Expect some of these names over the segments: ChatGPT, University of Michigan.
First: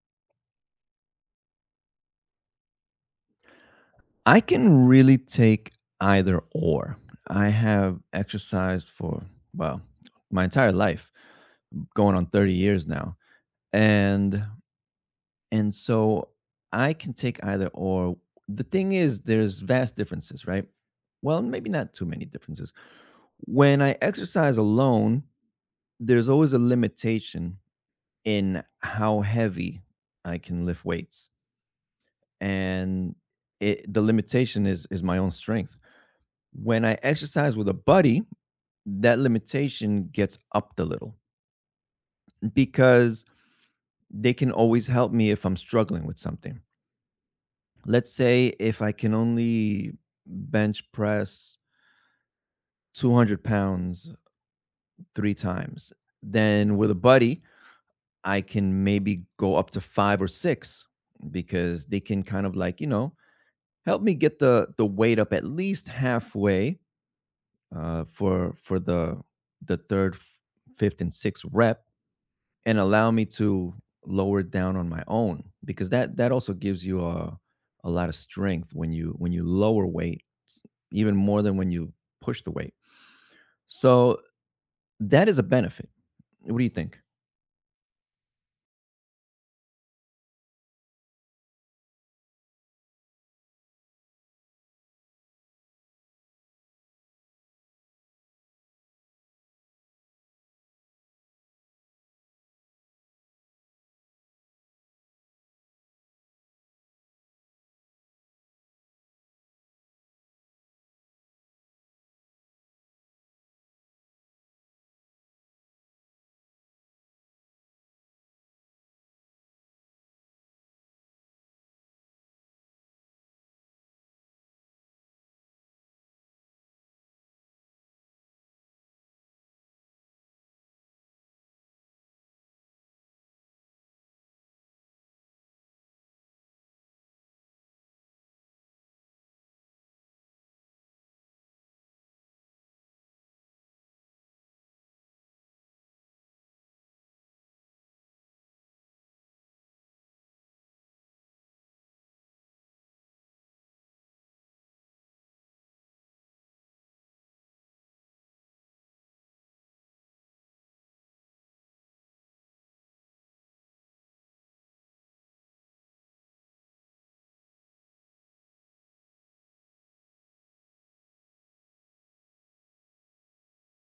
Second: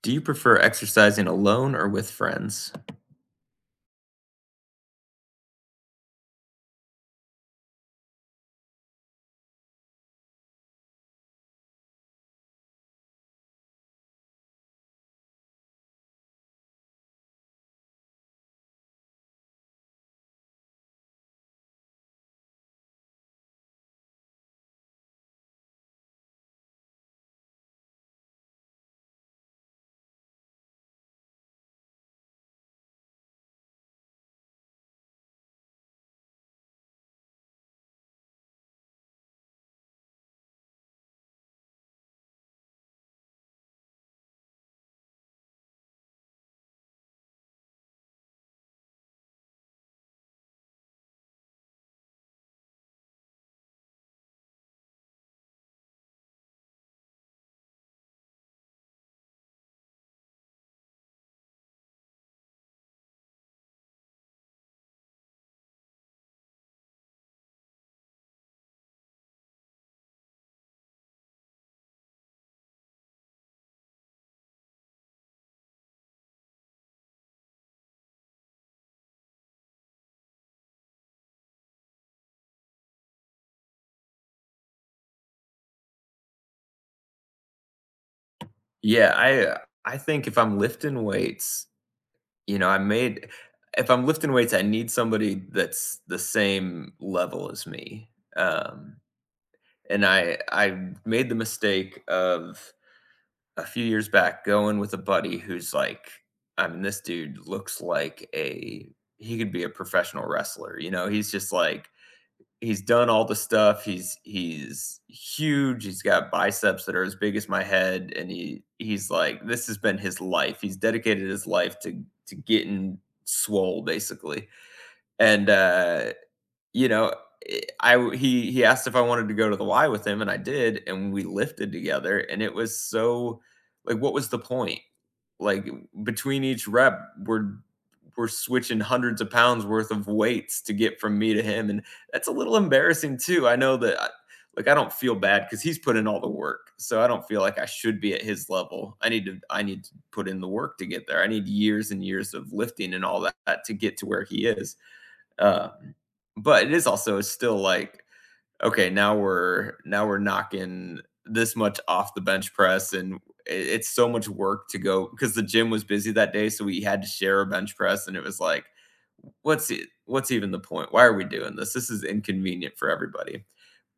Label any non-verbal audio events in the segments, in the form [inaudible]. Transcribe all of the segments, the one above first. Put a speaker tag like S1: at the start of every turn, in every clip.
S1: Do you prefer exercising alone or with friends?
S2: I can really take either or. I have exercised for, well, my entire life, going on 30 years now. And and so I can take either or. The thing is there's vast differences, right? Well, maybe not too many differences. When I exercise alone, there's always a limitation in how heavy I can lift weights. And the limitation is my own strength. When I exercise with a buddy, that limitation gets upped a little because they can always help me if I'm struggling with something. Let's say if I can only bench press 200 lbs three times, then with a buddy, I can maybe go up to five or six because they can kind of help me get the weight up at least halfway for the third, fifth, and sixth rep, and allow me to lower down on my own because that also gives you a lot of strength when you even more than when you push the weight. So that is a benefit. What do you think?
S1: Yeah, I think if I'm lifting weights, I made if I'm lifting weights, I need somebody that's the same level as me. Um, and I made the mistake of a few years back going with a buddy who's like, I mean, this dude looks like a he could be a professional wrestler. You know, he's just like he's done all the stuff. He's huge. He's got biceps that are as big as my head, and he's like this has been his life. He's dedicated his life to getting swole basically. And you know, eh, I w he asked if I wanted to go to the Y with him, and I did, and we lifted together, and it was so like, what was the point? Like, between each rep, we're we're switching hundreds of pounds worth of weights to get from me to him, and that's a little embarrassing too. I know that I don't feel bad because he's put in all the work, so I don't feel like I should be at his level. I need to put in the work to get there. I need years and years of lifting and all that to get to where he is. Um, but it is also still like, okay, now we're knocking this much off the bench press, and I it's so much work to go because the gym was busy that day, so we had to share a bench press and it was like, what's even the point? Why are we doing this? This is inconvenient for everybody.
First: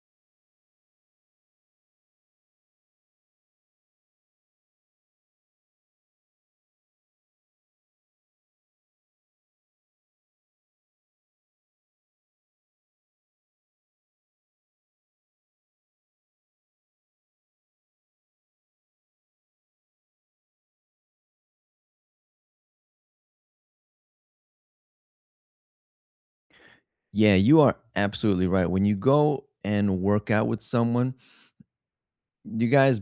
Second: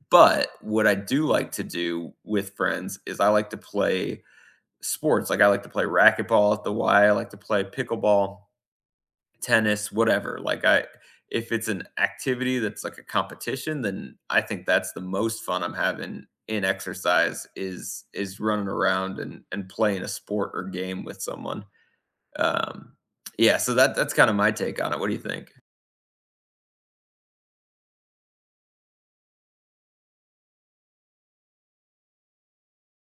S1: But what I do like to do with friends is I like to play sports. Like I like to play racquetball at the Y, I like to play pickleball, tennis, whatever. Like I if it's an activity that's like a competition, then I think that's the most fun I'm having in exercise is running around and playing a sport or game with someone. Um yeah, so that's kind of my take on it. What do you think?
S2: Yeah, you are absolutely right. When you go and work out with someone, you guys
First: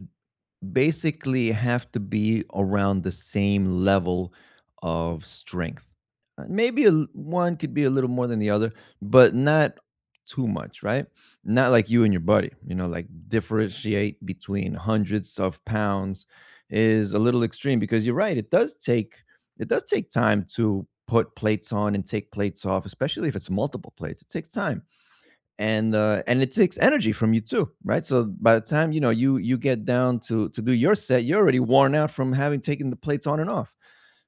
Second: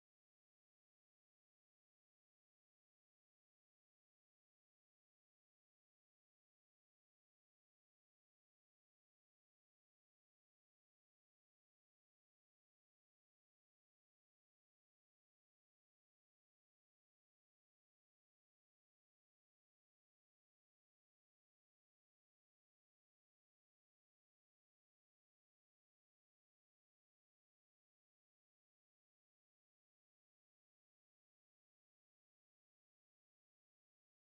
S2: basically have to be around the same level of strength. Maybe one could be a little more than the other, but not too much, right? Not like you and your buddy, you know, like differentiate between hundreds of pounds is a little extreme because you're right. It does take time to put plates on and take plates off, especially if it's multiple plates. It takes time and it takes energy from you too, right? So by the time, you know, you get down to do your set, you're already worn out from having taken the plates on and off.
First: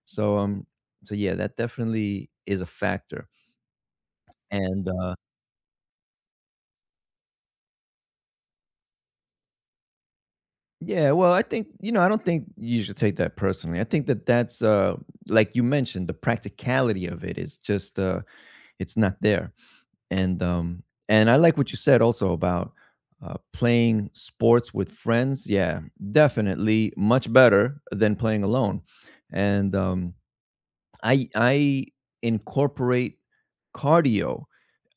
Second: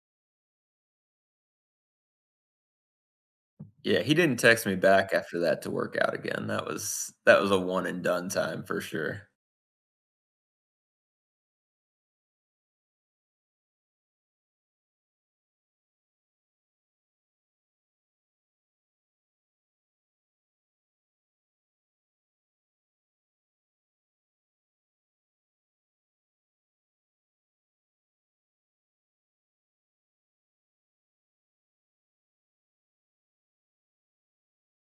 S2: so um so yeah, that definitely is a factor.
S1: Yeah, he didn't text me
S2: And
S1: back after that to work out again. That was a one and done time for sure.
S2: Yeah, well, I think, you know, I don't think you should take that personally. I think that that's like you mentioned, the practicality of it is just it's not there. and um and I like what you said also about playing sports with friends. Yeah, definitely much better than playing alone. And I incorporate cardio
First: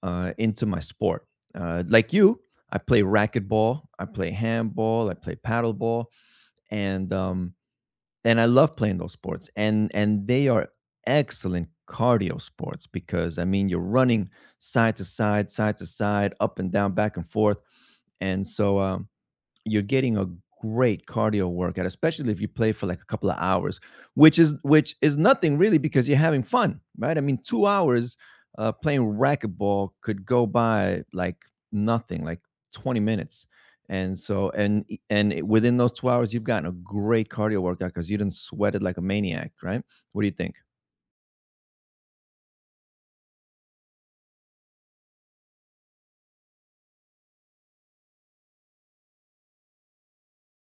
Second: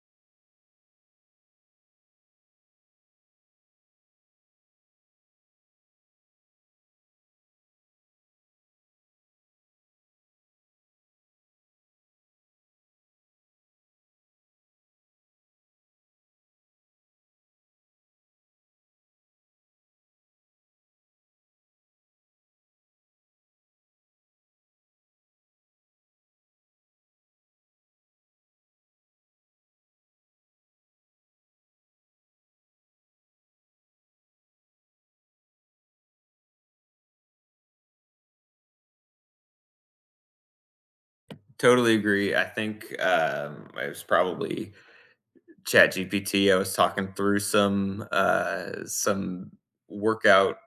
S2: into my sport, like you. I play racquetball, I play handball, I play paddleball. and um and I love playing those sports, and they are excellent cardio sports because I mean you're running side to side, up and down, back and forth. And so You're getting a great cardio workout, especially if you play for like a couple of hours, which is nothing really because you're having fun, right? I mean, 2 hours playing racquetball could go by like nothing, like 20 minutes. And so, and e- and it- within those 2 hours, you've gotten a great cardio workout because you didn't sweat it like a maniac, right? What do you think?
S1: Totally agree. I think it was probably ChatGPT. I was talking through some workout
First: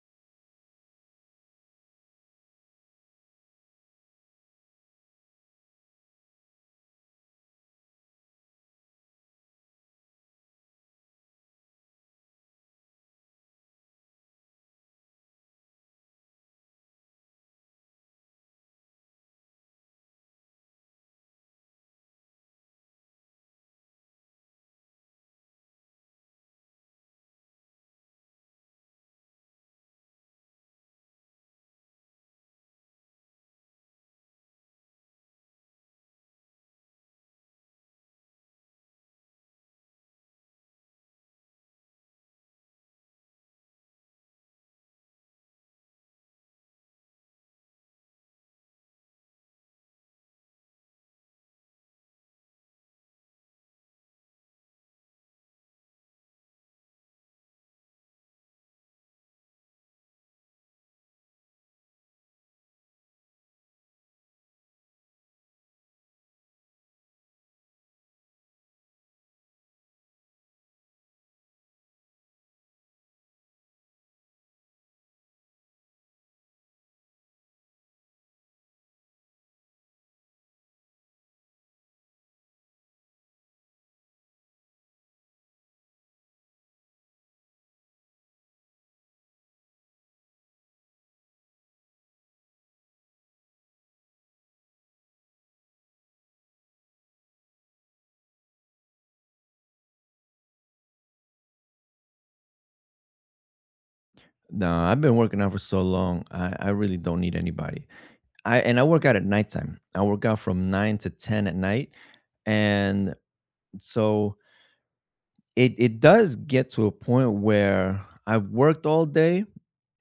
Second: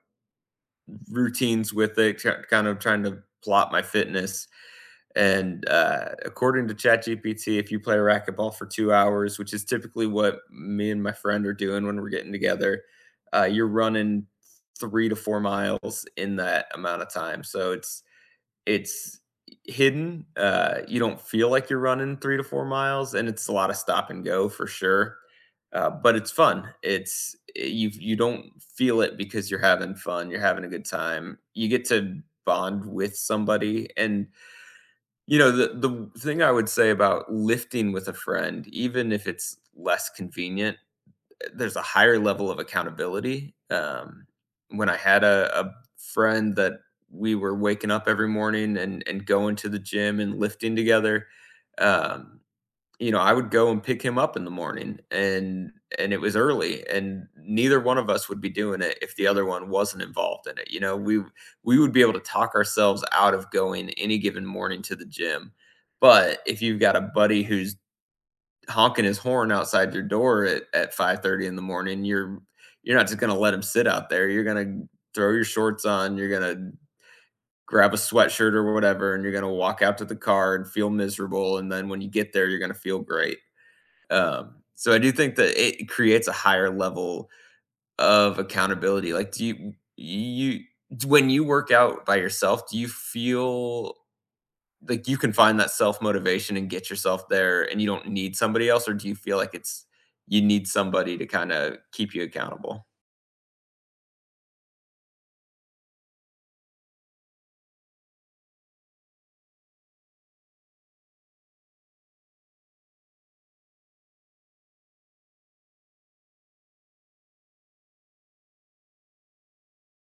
S1: routines with it, ki kind of trying to plot my fitness, and, according to ChatGPT, if you play racquetball for 2 hours, which is typically what me and my friend are doing when we're getting together, you're running 3 to 4 miles in that amount of time, so it's hidden. You don't feel like you're running 3 to 4 miles, and it's a lot of stop and go for sure, but it's fun. It's you don't feel it because you're having fun, you're having a good time. You get to bond with somebody, and, the thing I would say about lifting with a friend, even if it's less convenient, there's a higher level of accountability. When I had a friend that we were waking up every morning and going to the gym and lifting together, um, I would go and pick him up in the morning, and it was early, and neither one of us would be doing it if the other one wasn't involved in it. We would be able to talk ourselves out of going any given morning to the gym. But if you've got a buddy who's honking his horn outside your door at, 5:30 in the morning, you're not just going to let him sit out there. You're going to throw your shorts on, you're going to grab a sweatshirt or whatever, and you're going to walk out to the car and feel miserable, and then when you get there you're going to feel great. So I do think that it creates a higher level of accountability. Like do you you when you work out by yourself, do you feel like you can find that self-motivation and get yourself there, and you don't need somebody else, or do you feel like it's you need somebody to kinda keep you accountable?
S2: No, I've been working out for so long. I really don't need anybody. I and I work out at nighttime. I work out from nine to ten at night, and. So it does get to a point where I've worked all day,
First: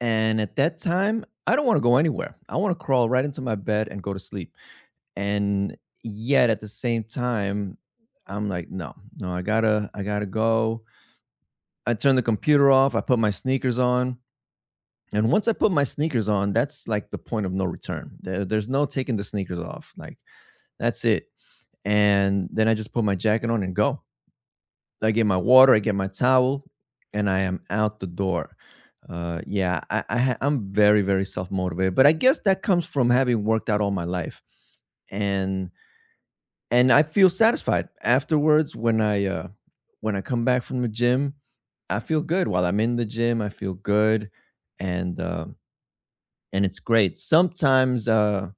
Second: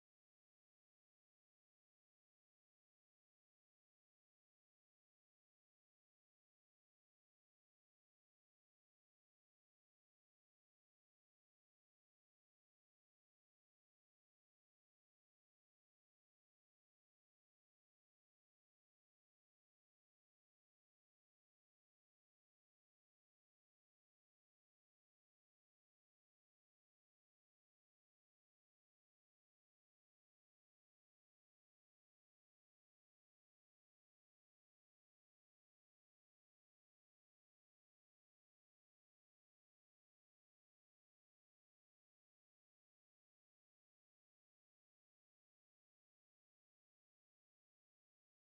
S2: and at that time, I don't want to go anywhere. I want to crawl right into my bed and go to sleep. And yet at the same time, I'm like, no, no, I gotta go. I turn the computer off. I put my sneakers on. And once I put my sneakers on, that's like the point of no return. There's no taking the sneakers off. Like that's it. And then I just put my jacket on and go. I get my water, I get my towel, and I am out the door. Yeah, I'm very self motivated, but I guess that comes from having worked out all my life, and and I feel satisfied afterwards when I come back from the gym. I feel good while I'm in the gym. I feel good, and uh, and it's great. Sometimes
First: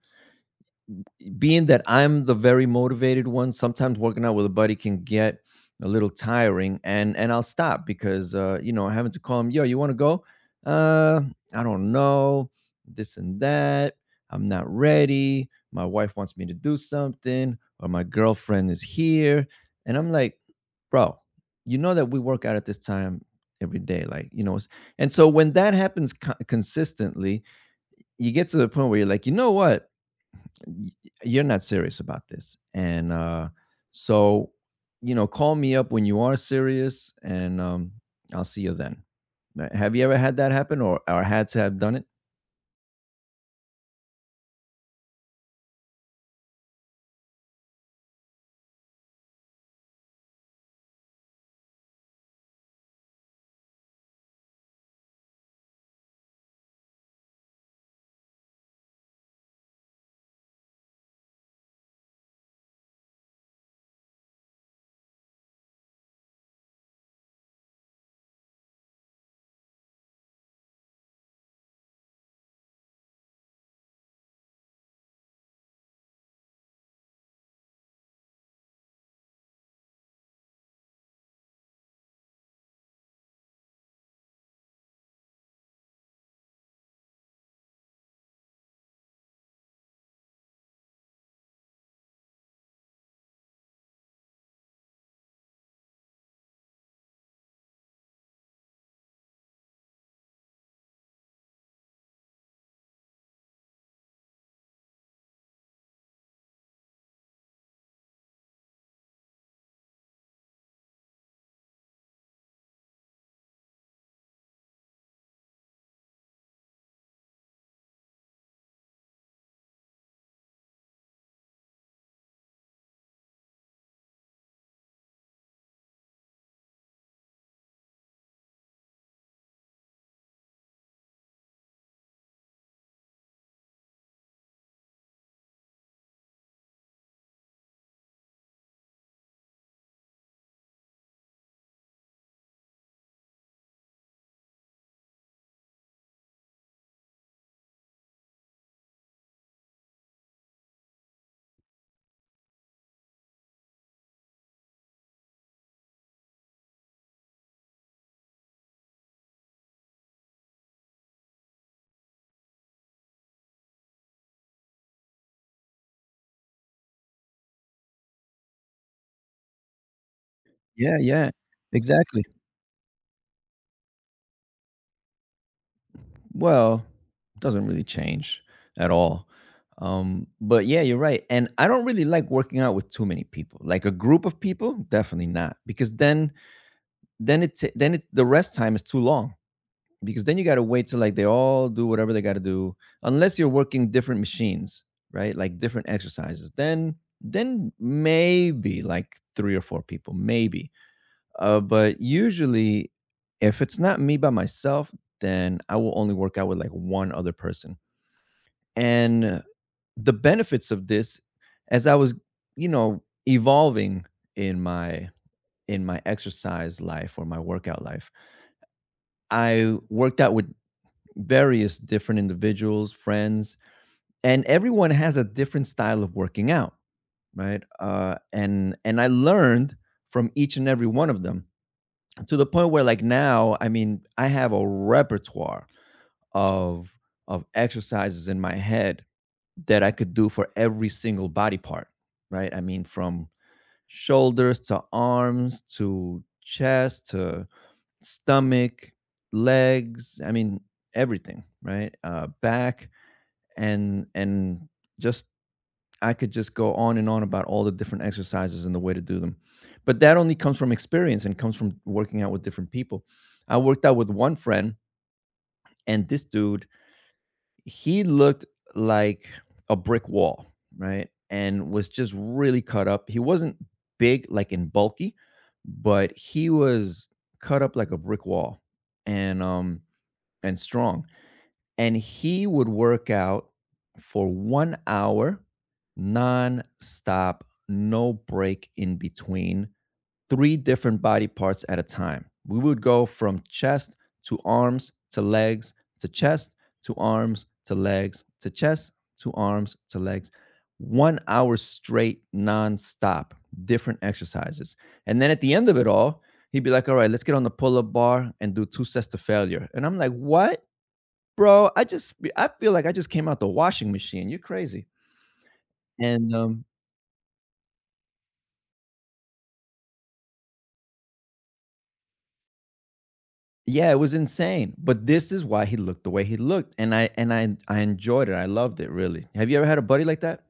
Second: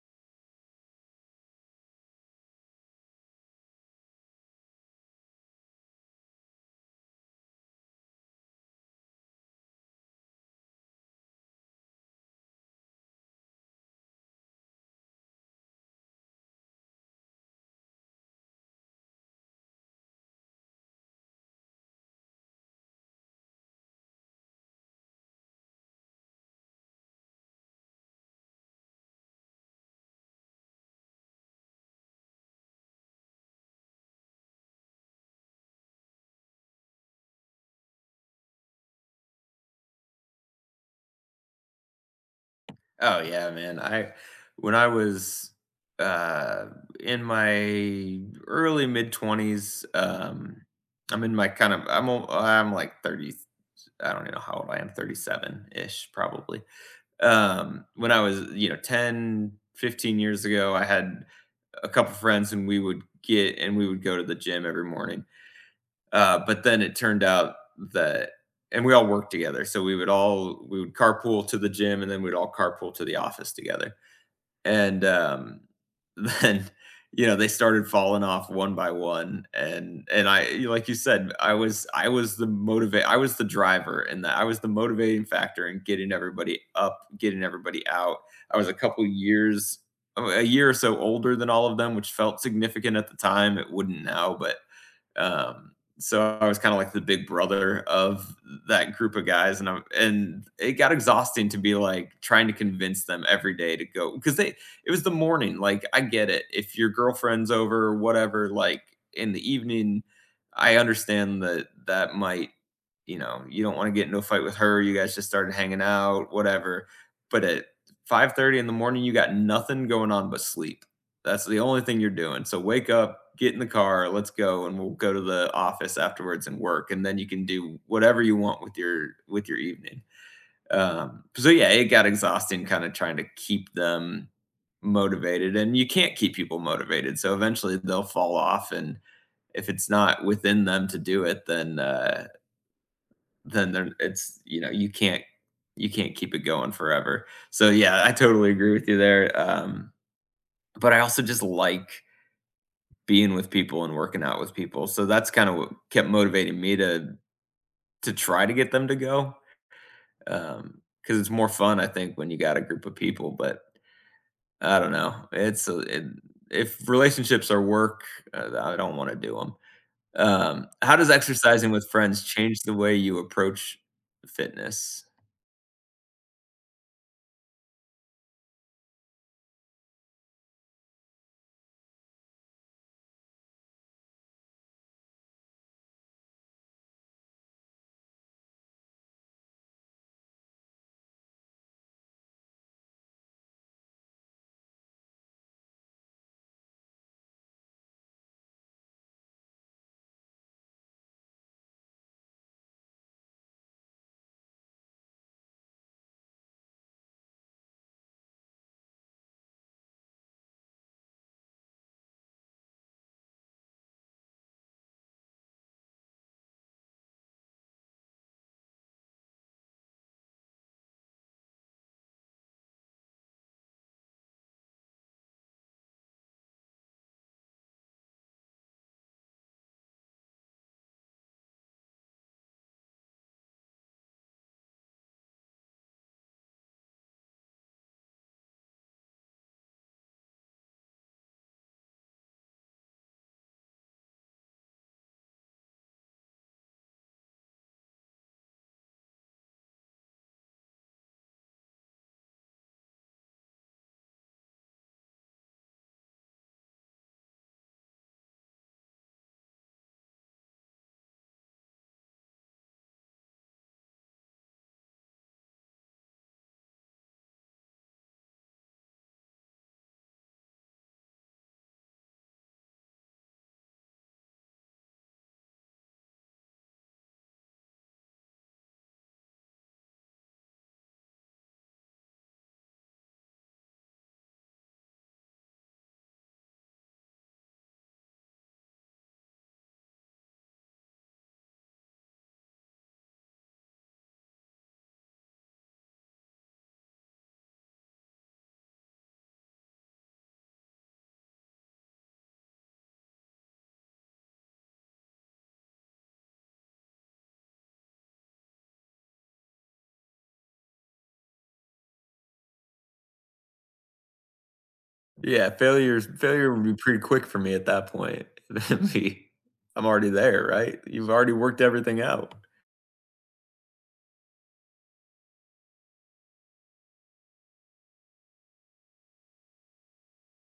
S2: being that I'm the very motivated one, sometimes working out with a buddy can get a little tiring, and I'll stop because you know, having to call him, yo, you want to go? Uh, I don't know, this and that. I'm not ready. My wife wants me to do something, or my girlfriend is here, and I'm like, bro, you know that we work out at this time every day, like you know. And so when that happens consistently, you get to the point where you're like, you know what? y- you're not serious about this, and so you know, call me up when you are serious. And I'll see you then. Have you ever had that happen, or had to have done it?
S1: Oh, yeah, man. I when I was, uh, in my early mid-20s, I'm in my kind of I'm like 30, I don't even know how old I am, 37-ish, probably. When I was, you know, 10, 15 years ago, I had a couple friends and we would go to the gym every morning. But then it turned out that and we all worked together. So we would carpool to the gym and then we'd all carpool to the office together. And, um, [laughs] then, they started falling off one by one, and I you- like you said, I was the driver and that. I was the motivating factor in getting everybody up, getting everybody out. I was a year or so older than all of them, which felt significant at the time. It wouldn't now, but um, so I was kind of like the big brother of that group of guys, and I'm, and it got exhausting to be like trying to convince them every day to go because they it was the morning. Like I get it, if your girlfriend's over or whatever, like in the evening, I understand that that might, you don't want to get into a fight with her. You guys just started hanging out, whatever. But at 5:30 in the morning, you got nothing going on but sleep. That's the only thing you're doing. So wake up, get in the car, let's go, and we'll go to the office afterwards and work, and then you can do whatever you want with your evening. So yeah, it got exhausting kind of trying to keep them motivated, and you can't keep people motivated. So eventually they'll fall off, and if it's not within them to do it, then they're, it's you know you can't keep it going forever. So yeah, I totally agree with you there. But I also just like being with people and working out with people. So that's kind of what kept motivating me to try to get them to go. Because it's more fun, I think, when you got a group of people, but I don't know. It's a it if relationships are work, I don't wanna do 'em. How
S2: Yeah,
S1: does
S2: yeah,
S1: exercising with friends
S2: exactly.
S1: change the way you approach fitness?
S2: Well, doesn't really change at all. um but yeah, you're right, and I don't really like working out with too many people, like a group of people. Definitely not, because then then it the rest time is too long, because then you got to wait till like they all do whatever they got to do, unless you're working different machines, right, like different exercises. Then maybe like three or four people, maybe. But usually, if it's not me by myself, then I will only work out with like one other person. And The benefits of this, as I was, you know, evolving in my, in my exercise life or my workout life, I worked out with various different individuals, friends, and everyone has a different style of working out, right? And I learned from each and every one of them, to the point where, like now, I mean, I have a repertoire of of exercises in my head that I could do for every single body part, right? I mean, from shoulders to arms to chest to stomach, legs. I mean, everything, right? Back and just I could just go on and on about all the different exercises and the way to do them. But that only comes from experience and comes from working out with different people. I worked out with one friend, and this dude, he looked like a brick wall, right? And was just really cut up. He wasn't big, like in bulky, but he was cut up like a brick wall, and um and strong, and he would work out for 1 hour nonstop, no break in between, three different body parts at a time. We would go from chest to arms to legs to chest to arms to legs to chest to arms to legs. 1 hour straight, nonstop, different exercises. And then at the end of it all, he'd be like, "All right, let's get on the pull up bar and do two sets to failure." And I'm like, "What? Bro, I feel like I just came out the washing machine, you're crazy,"
S1: Yeah,
S2: and,
S1: failure would
S2: um
S1: be pretty quick for me at that point. [laughs] That'd be I'm already there, right? You've already worked everything out.
S2: yeah, it was insane, but this is why he looked the way he looked, and I enjoyed it, I loved it, really. Have you ever had a buddy like that?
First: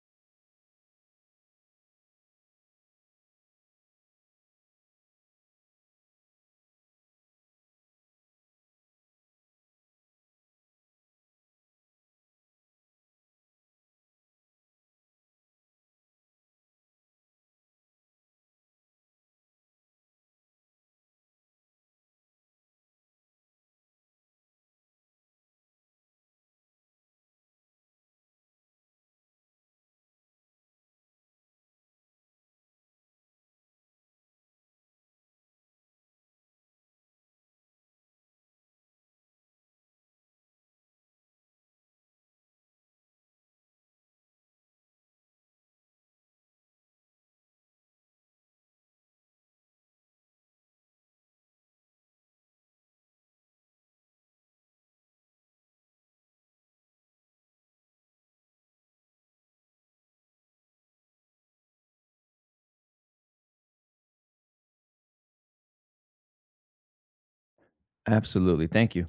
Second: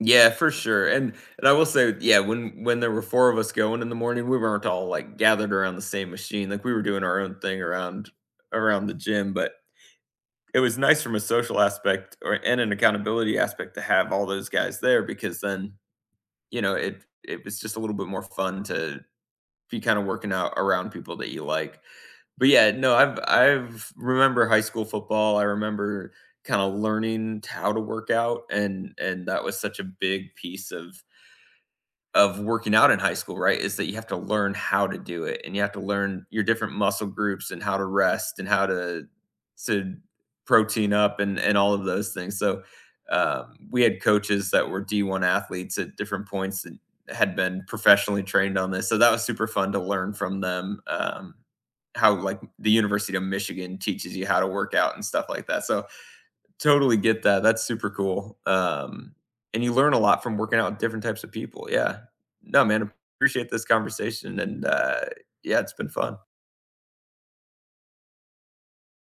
S1: Yeah, for sure, and I will say, yeah, when there were 4 of us going in the morning, we weren't all, like, gathered around the same machine, like, we were doing our own thing around the gym, but it was nice from a social aspect or and an accountability aspect to have all those guys there because then, it was just a little bit more fun to be kinda working out around people that you like. But, yeah, no, I've remember high school football, I remember kinda learning how to work out, and that was such a big piece of working out in high school, right, is that you have to learn how to do it, and you have to learn your different muscle groups and how to rest and how to protein up and all of those things. So, we had coaches that were D1 athletes at different points that had been professionally trained on this, so that was super fun to learn from them, how, like, the University of Michigan teaches you how to work out and stuff like that. So, totally get that. That's super cool. And you learn a lot from working out with different types of people. Yeah. No, man, appreciate this conversation. And yeah, it's been fun.
S2: Absolutely, thank you.